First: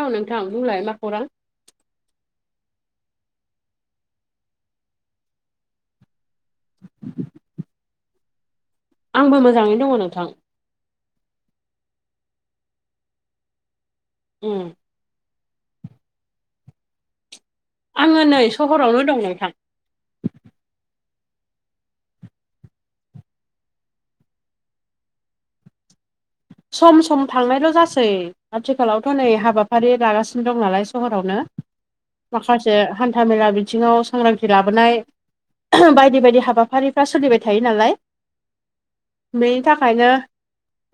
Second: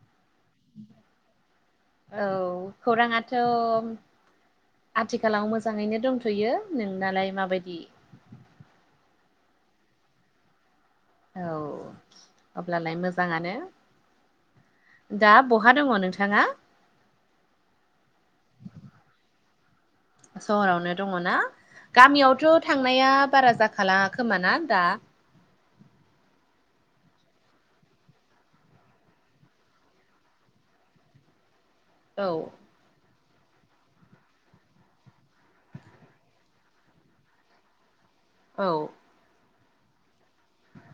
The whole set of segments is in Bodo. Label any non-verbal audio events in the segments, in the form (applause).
औ नोंथां बुंलाय मा खौरां औ खौराङाथ' आथिखालाव मोजाङैनो दंथ' थुयो नोंनालाय माबायदि आंबो मोजाङै दङ नोंथां औ अब्लालाय मोजाङानो उम दा बहा दङ नोंथाङा आङो नै सहरावनो दंनायखां सहरावनो दङ ना गामियावथ' थांनाया बारा जाखाला खोमाना दा सम सम थांनायल' जासै आथिखालावथ' नै हाबाफारि लागासिनो दं नालाय सहरावनो औ माखासे हान्थामेला बिथिङाव सांग्रांथि लाबोनाय बायदि बायदि हाबाफारिफ्रा सोलिबाय थायो नालाय औ बेनि थाखायनो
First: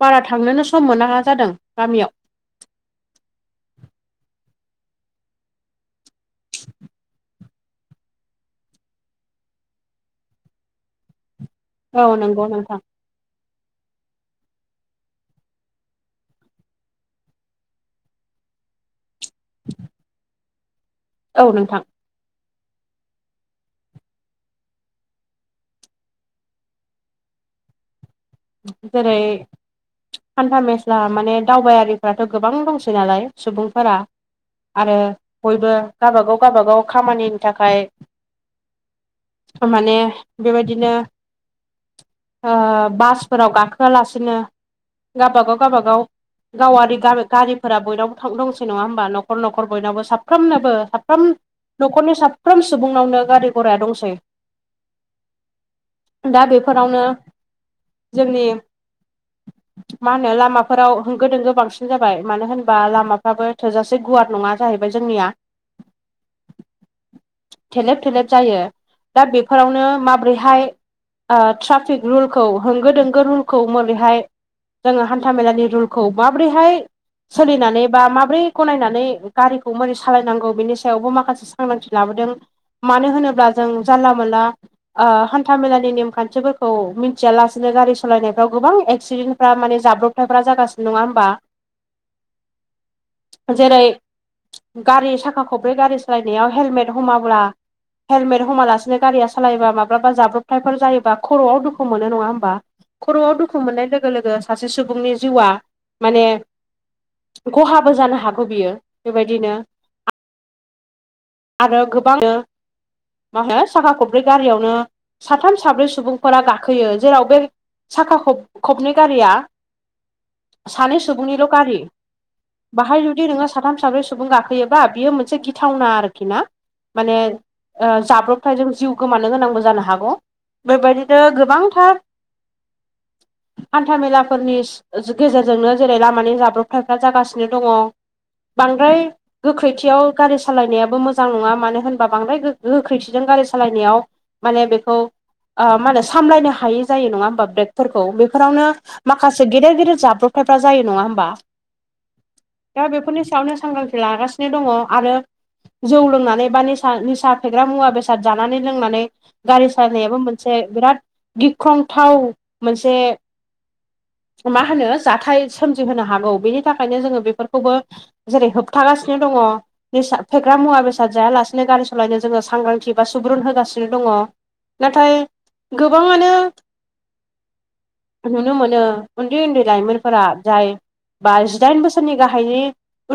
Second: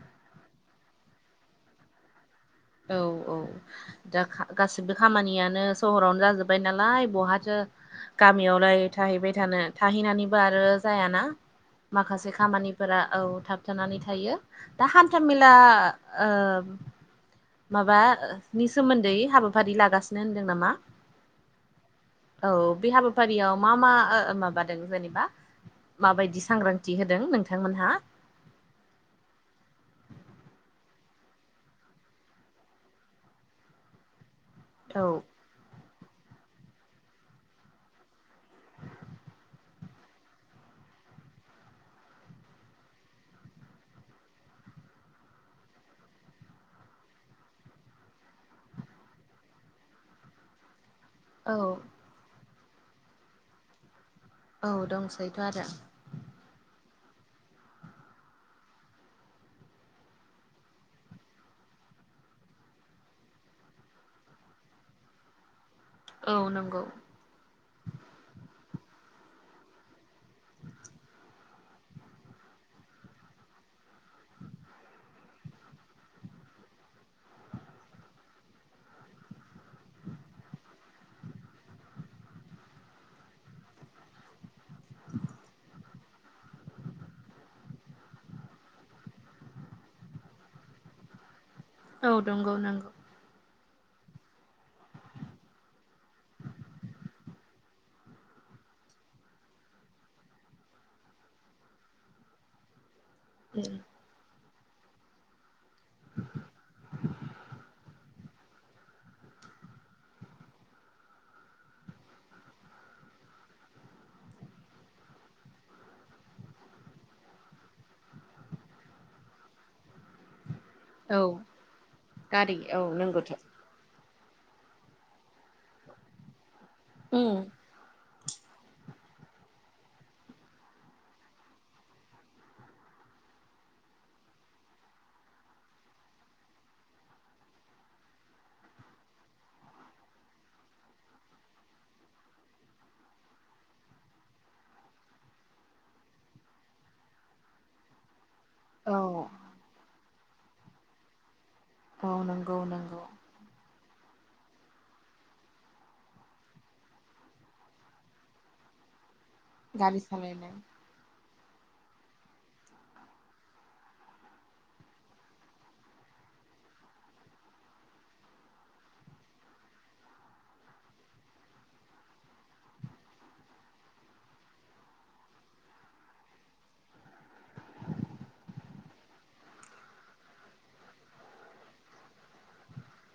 बारा थांनोनो सम मोना जादों गामियाव औ औ दा गासिबो खामानियानो सहरावनो जाजोब्बाय नालाय बहाथो गामियावलाय थाहैबाय थानो थाहैनानैबो आरो जायाना औ माखासे नंगौ नोंथां खामानिफोरा औ थाबथानानै थायो दा हान्थ मेला ओ माबानि सोमोन्दै हाबाफारि लागासिनो होनदों नामा औ नोंथां औ बे हाबाफारियाव मा मा माबादों जेनेबा माबायदि सांग्रांथि होदों नोंथांमोनहा बि जेरै हान्था मेस्ला माने दावबायारिफोरा्राथ' गोबां दंसै नालाय सुबुंफोरा आरो औ बयबो गबागाव गावबागाव खामानिनि थाखाय माने बेबायदिनो बास फोराव गाखोआलासिनो गावबागाव गावबागाव गावारि गारिफोरा बयनावबो थां दंसै नङा होमबा नखर न'खर बयनावबो साफ्रोमनोबो साम औ न'खरनि साफ्रोम सुबुंनावनो गारि घराया दंसै औ दंसैथ' आरो दा बेफोरावनो जोंनि (inaudible) मा होनो लामाफोराव होंगो दोंगो बांसिन जाबाय मानो होनबा लामाफ्राबो थोजासे गुवार नङा जाहैबाय जोंनिया औ नंगौ थेलेब थेलेब जायो दा बेफोरावनो माबोरैहाय ओ ट्राफिक रुलखौ होंगो दोंगो रुलखौ मोरैहाय जोङो हान्था मेलानि रुल खौ माब्रैहाय सोलिनानै बा माब्रै गनायनानै गारिखौ मोरै सालायनांगौ बेनि सायावबो माखासे सा सांग्रांथि लाबोदों मानो होनोब्ला जों जानला मोनला ओ हान्था मेलानि नेमखान्थिफोरखौ मिथिया लासे नो गारि सालायनायफ्राव गोबां एक्सिडेन्टफ्रा माने जाब्रबथायफ्रा जागासि नङा होनबा औ नंगौ नंगौ जेरै गारि साखा खब्रै गारि सालायनायाव हेलमेट हमाब्ला हेलमेट हमालासिनो गारिया सालायोबा माब्लाबा जाब्रबथायफोर जायो खर'आव दुखु मोनो नङा होम बा खर'आव दुखु मोननाय लोगो लोगो सासे सुबुंनि जिउआ माने खहाबो जानो हागौ बियो बेबायदिनो आरो गोबांनो मा होनो साखा खब्रै गारियावनो साथाम साब्रै सुबुंफोरा गाखोयो जेराव बे साखा खब-खबनै गारिया सानै औ सुबुंनिल' गारि गारि औ बाहाय जुदि नंगौथ' नोंङो साथाम साब्रै सुबुं गाखोयोबा बियो मोनसे गिथावना आरोखि ना माने ओ जाब्रब फ्राय जों जिउ गोमानो गोनांबो जानो हागौ बेबायदिनो गोबांथार हान्था मेलाफोरनि सि गेजेरजोंनो जेरै लामानि जाब्रबथायफ्रा जागासिनो दङ बांद्राय गोख्रैथियाव गारि सालायनायाबो मोजां नङा मानो होनबा बांद्राय गो-गोख्रैथिजों गारि सालायनायाव माने बेखौ ओ मा होनो सामलायनो हायि जायो नङा होमबा ब्रेकफोरखौ बेफोरावनो औ माखासे गेदेर गेदिर जाब्रबथायफ्रा जायो नङा होमबा औ नंगौ दा नंगौ बेफोरनि सायावनो सांग्रांथि लागासिनो दङ आरो जौ लोंनानै बा निसा निसा फेग्रा मुवा बेसाद जानानै लोंनानै गारि सालायनायाबो मोनसे बिराद गिख्रंथाव मोनसे मा होनो जाथाय सोमजिहोनो हागौ बेनि थाखायनो जोङो बेफोरखौबो जेरै होबथागासिनो दङ निसा फेग्रा मुवा बेसाद जायालासिनो गारि सालायनो जोङो सांग्रांथि बा सुबुरुन होगासिनो दङ नाथाय गोबाङानो नुनो मोनो उन्दै उन्दै लाइमोनफोरा जाय बा जिदाइन बोसोरनि गाहायनि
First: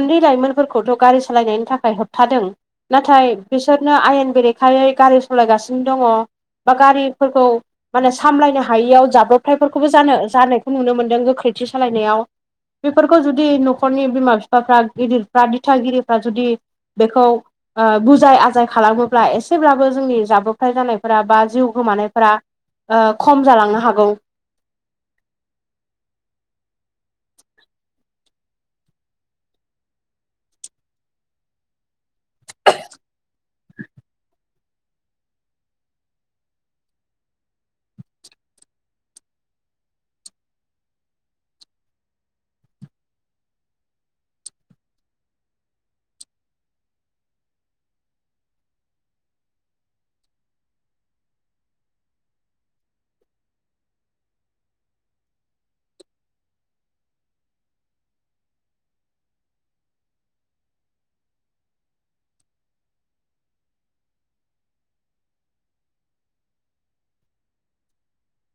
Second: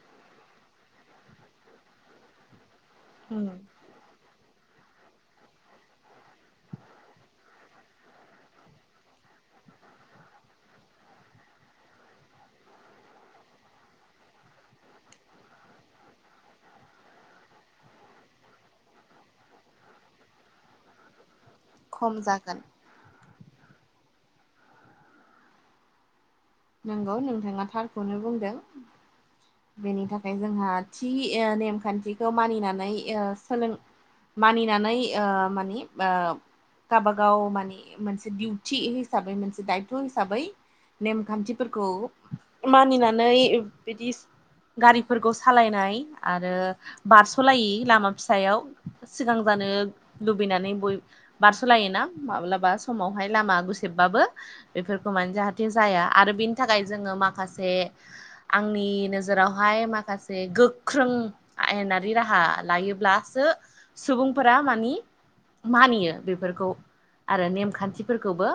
उन्दै लाइमोनफोरखौथ' गारि सालायनायनि थाखाय होबथादों। नाथाय उम बिसोरनो आयेन बेरेखायै गारि सालायगासिनो दङ बा गारिफोरखौ माने सामलायनो हायियाव जाब्रबथायफोरखौबो जानो जानायखौ नुनो मोन्दों गोख्रैथि सालायनायाव। बेफोरखौ जुदि न'खरनि बिमा बिफाफ्रा गिदिरफ्रा दिथागिरिफ्रा जुदि बेखौ ओ बुजाय आजाय खालामोब्ला एसेब्लाबो जोंनि जाब्रब जाथाय जानायफोरा बा जिउ खम गोमानायफोरा जागोन ओ खम जालांनो हागौ नंगौ नोंथाङा थारखौनो बुंदों बेनि थाखाय जोंहा थि ओ नेमखान्थिखौ मानिनानै ओ सोलों मानिनानै ओ मानि ओब गावाबा गाव मानि मोनसे दिउथि हिसाबै मोनसे दायथ' हिसाबै नेमखान्थि फोरखौ मानिनानै बिदि गारिफोरखौ सालायनाय आरो। बारस'लायि लामा फिसायाव सिगां जानो लुबैनानै बय। बारस'लायो ना माब्लाबा समावहाय लामा गुसेबबाबो। बेफोरखौ माने जाहाथे जाया आरो बेनि थाखाय जोङो माखासे। आंनि नोजोरावहाय माखासे गोख्रों। आयेनारि राहा लायोब्लासो सुबुंफोरा मानि। मानियो बेफोरखौ आरो नेमखान्थिफोरखौबो।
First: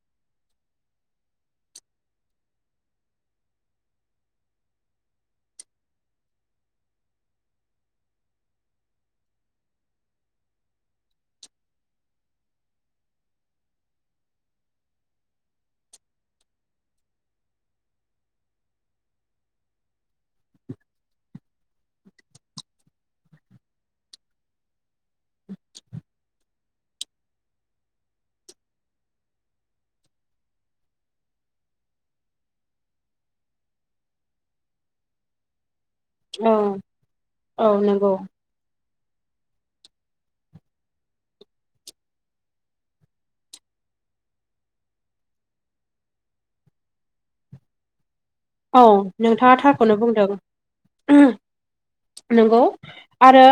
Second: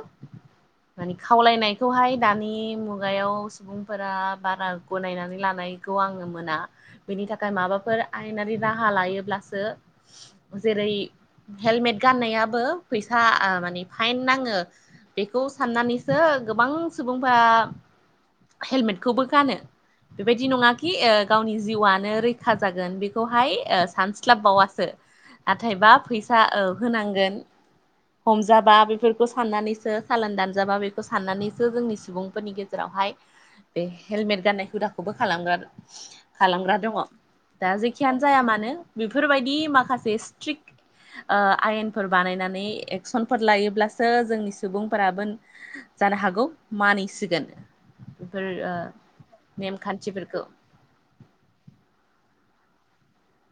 मानि खावलायनायखौहाय दानि मुग। मुगायाव सुबुंफोरा बारा गनायनानै लानायखौ आङो मोना। बेनि थाखाय माबाफोर आयेनारि राहा लायोब्लासो जेरै। हेलमेट गाननायाबो फैसा ओ माने फाइन नाङो। बेखौ साननानैसो गोबां सुबुंफोरा। हेलमेटखौबो गानो। बेबायदि नङाखि ओ गावनि जिउआनो रैखा जागोन बेखौहाय ओ सानस्लाबबावासो। नाथायबा फैसा औ होनांगोन। हमजाबा बेफोरखौ साननानैसो सालान दानजाबा बेखौ साननानैसो जोंनि सुबुंफोरनि गेजेराव। जेरावहाय बे हेलमेट गाननाय हुदाखौबो खालामदों। औ खालामग्रा दङ औ दा नंगौ जेखियानो जाया मानो बेफोरबायदि माखासे स्ट्रिकट। ओ आयेनफोर बानायनानै एक्सनफोर लायोब्लासो जोंनि सुबुंफोराबो। जानो हागौ मानिसिगोन। बेफोर ओ औ नोंथाङा थारखौनो बुंदों। नेमखान्थिफोरखौ नंगौ आरो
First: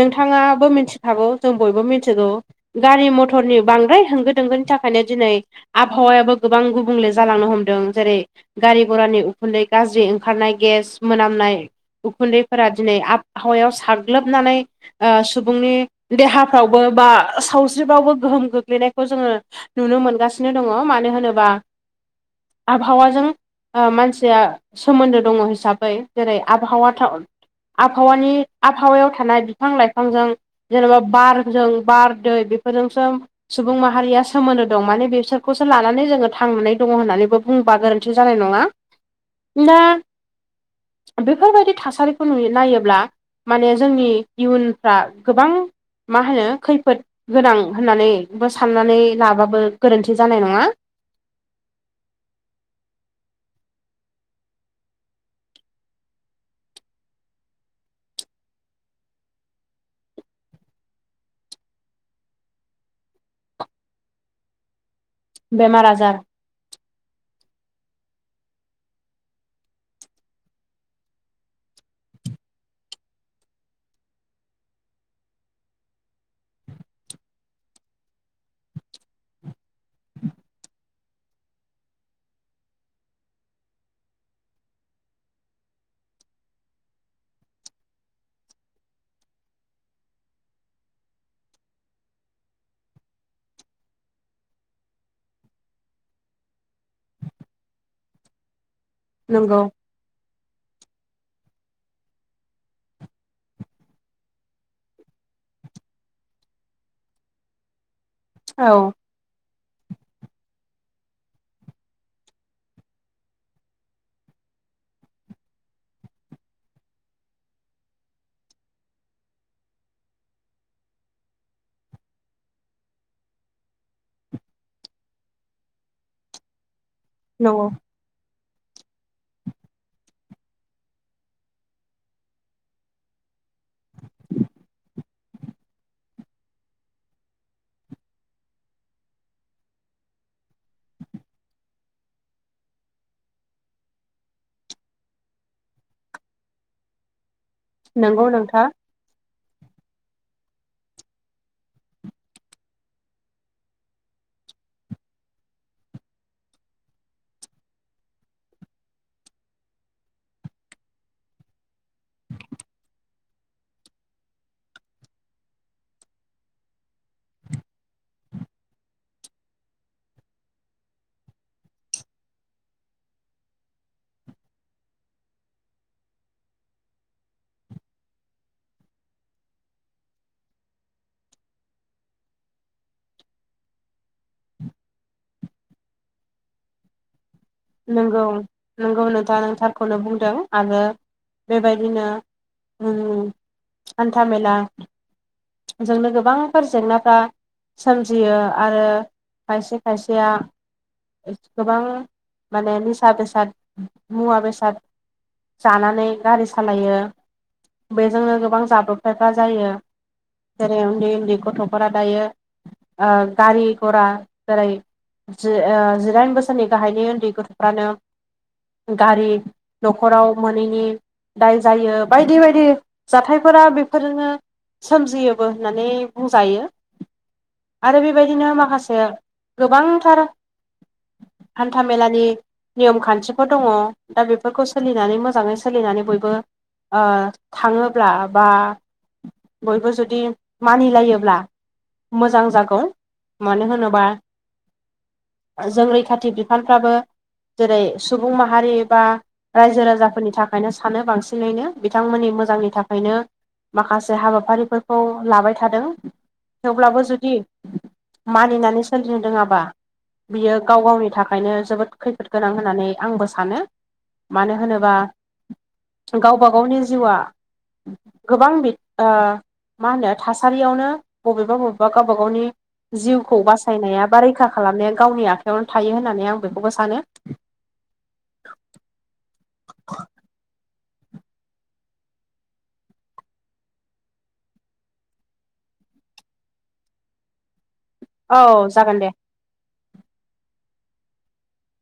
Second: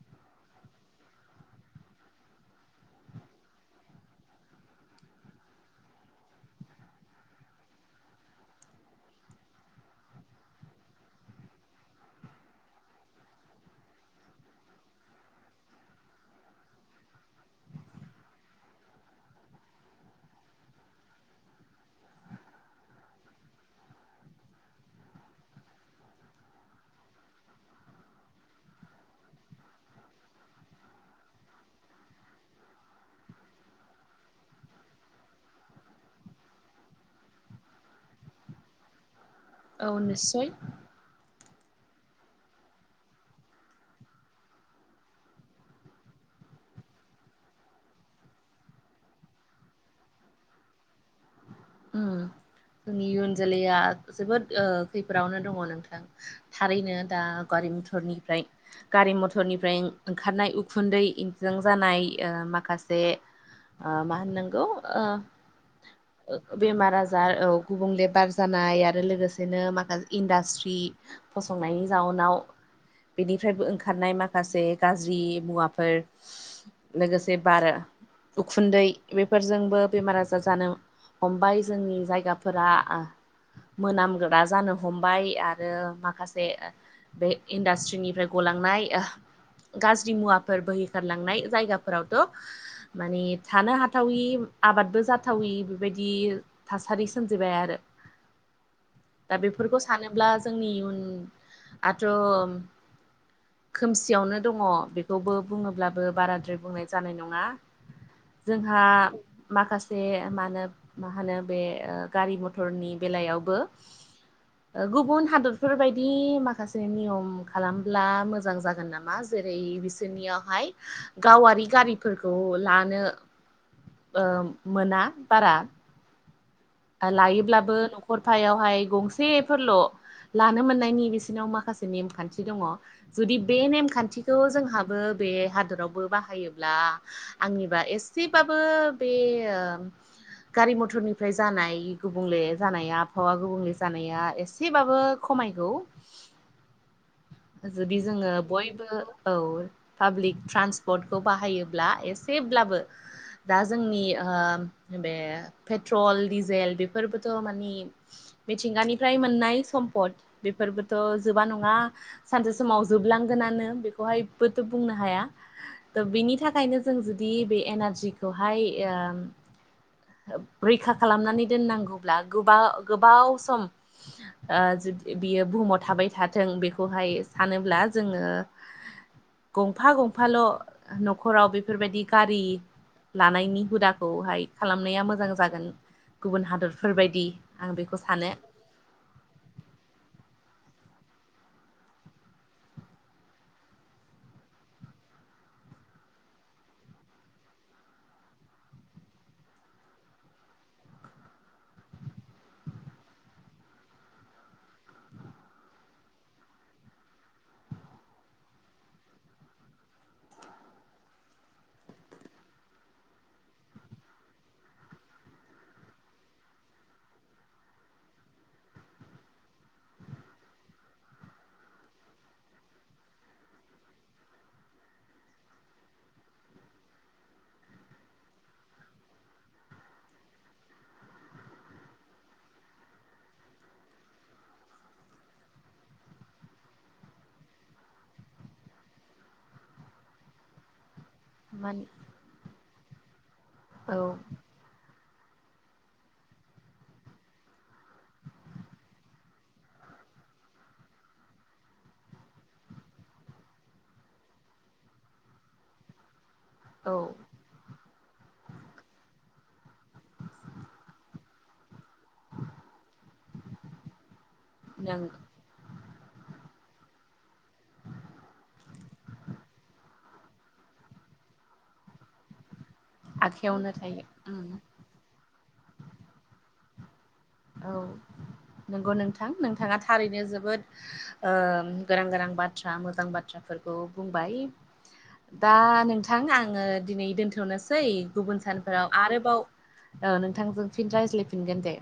नोंथां। थाङाबो मिथिखागौ जों बयबो मिथिगौ। गारि मथरनि बांद्राय होंगो दोंगोनि थाखायनो दिनै। आबहावायाबो गोबां गुबुंले जालांनो हमदों जेरै गारि घरानि। खुन्दै गाज्रि ओंखारनाय गेस मोनामनाय। उखुन्दैफोरा दिनै आबहावायाव साग्लोबनानै। ओ सुबुंनि देहाफ्रावबो बा सावस्रिफ्रावबो गोहोम गोग्लैनायखौ जोङो नुनो मोनगासिनो दङ मानो होनोबा आबहावाजों ओ मानसि। जोआ सोमोन्दो दङ हिसाबै जेरै आबहावा। आबहावानि आबहावायाव थानाय बिफां लाइफांजों। जेनेबा बारजों बार दै बेफोरजोंसो। सुबुं माहारिया सोमोनदो दं माने बेसोरखौसो लानानै जोङो थांनानै दङ होननानैबो बुंङोबा गोरोन्थि जानाय नङा। उम ना। औ निस्सय बेफोरबायदि थासारिखौ नुयो नायोब्ला माने जोंनि इयुनफ्रा गोबां। मा होनो? खैफोद गोनां होननानैबो साननानै लाबाबो गोरोन्थि जानाय नङा। उम जोंनि इयुन जोलैया जोबोद ओ खैफोदावनो दङ नोंथां। थारैनो दा गारि मथरनिफ्राय। गारि मथरनिफ्राय ओंखारनाय उखुन्दैइजों जानाय ओ माखासे। ओ मा होननांगौ ओ। बेमार आजार। ओ बेमार आजार औ गुबुंलेबार जानाय आरो लोगोसेनो माखासे इन्डास्ट्रि। फसंनायनि जाउनाव। बेनिफ्रायबो ओंखारनाय माखासे गाज्रि मुवाफोर। लोगोसे बार उखुन्दै बेफोरजोंबो बेमार आजार जानो। हमबाय जोंनि जायगाफोरा। मोनामगोरा जानो हमबाय आरो माखासे ओ। बे इन्डास्ट्रिनिफ्राय गलांनाय। गाज्रि मुवाफोर बोहैखारलांनाय जायगाफोरावथ'। माने थानो हाथावि आबादबो जाथावि। बेबायदि थासारि सोमजिबाय आरो दा नंगौ बेफोरखौ सानोब्ला जोंनि इयुनआथ' खोमसियावनो दङ बेखौबो बुङोब्लाबो बाराद्राय बुंनाय जानाय नङा। औ जोंहा माखासे मानो मा होनो बे गारि मथरनि बेलायावबो गुबुन हादरफोरबायदि माखासे नियम खालामब्ला मोजां जागोन नामा? जेरै जोंनियावहाय गावारि गारिफोरखौ लानो मोना बारा नंगौ लायोब्लाबो न'खर फायावहाय गंसेफोरल' लानो मोननायनि बिसोरनाव माखासे नेमखान्थि दङ। जुदि बे नेमखान्थिखौ जोंहाबो बे हादरावबो बाहायोब्ला आंनिबा एसेबाबो बे गारि मथरनिफ्राय जानाय गुबुंले जानाया आबहावा गुबुंले जानाया एसेबाबो खमायगौ। जुदि नंगौ जोङो नोंथां बयबो औ पाब्लिक ट्रान्सपर्टखौ बाहायोब्ला एसेब्लाबो दा जोंनि बे पेट्रल डिजेल बेफोरबोथ' मानि मिथिंगानिफ्राय मोननाय सम्पद बेफोरबोथ' जोबा नङा सानसे समाव जोबलांगोनानो बेखौहायबोथ' बुंनो हाया। दा बिनि थाखायनो जों जुदि बे एनारजिखौहाय रैखा खालामनानै दोननांगौब्ला गोबाव गोबाव सम बियो बुहुमाव थाबाय थाथों बेखौहाय सानोब्ला जोङो गंफा गंफाल' न'खराव बेफोरबायदि गारि लानायनि हुदाखौहाय खालामनाया मोजां जागोन। गुबुन हादरफोरबायदि आं बेखौ नोंगौ सानो नंगौ नोंथां नों थारखौनो बुंदों आरो बेबायदिनो उम हानथा मेला जोंनो गोबांफोरा जेंनाफ्रा सोमजियो आरो खायसे खायसेया गोबां माने निसा बेसाद मुवा बेसाद जानानै गारि सालायो बेजोंनो गोबां जाब्रबथायफ्रा जायो। जेरै उन्दै उन्दै गथ'फोरा दायो गारि घरा जेरै जिदाइन बोसोरनि गाहायनि गथ'फ्रानो गारि न'खराव मोनैनि दाय जायो बायदि बायदि जाथायफोरा बेफोरजोंनो सोमजियोबो होननानै बुंजायो। आरो बेबायदिनो माखासे गोबांथार हान्था मेलानि नियम खान्थिफोर दङ दा बेफोरखौ सोलिनानै मोजाङै सोलिनानै बयबो ओ थाङोब्ला बा बयबो जुदि मानिलायोब्ला मानि मोजां जागोन मानो होनोबा जों रैखाथि बिफानफ्राबो जेरै सुबुं माहारि एबा रायजो राजाफोरनि थाखायनो सानो बांसिनैनो बिथांमोननि मोजांनि थाखायनो माखासे हाबाफारिफोरखौ लाबाय थादों औ थेवब्लाबो जुदि मानिनानै सोलिनो रोङाबा बियो गाव गावनि थाखाय थाखायनो जोबोद खैफोद गोनां होननानै आंबो सानो। मानो होनोबा नों गावबा गावनि जिउआ गोबां बि मा होनो थासारियावनो बबेबा बबेबा गावबा गावनि जिउखौ आखायावनो थायो बासायनाया बा उम रैखा खालामनाया गावनि आखायावनो थायो होननानै आं बेखौबो सानो। औ नंगौ नोंथां नोंथाङा। थारैनो जोबोद गोनां गोनां बाथ्रा मोजां बाथ्राफोरखौ बुंबाय। दा नोंथां आङो दिनै दोनथ'नोसै। औ गुबुन सानफोराव जागोन दे आरोबाव ओ नोंथांजों फिन रायज्लायफिनगोन दे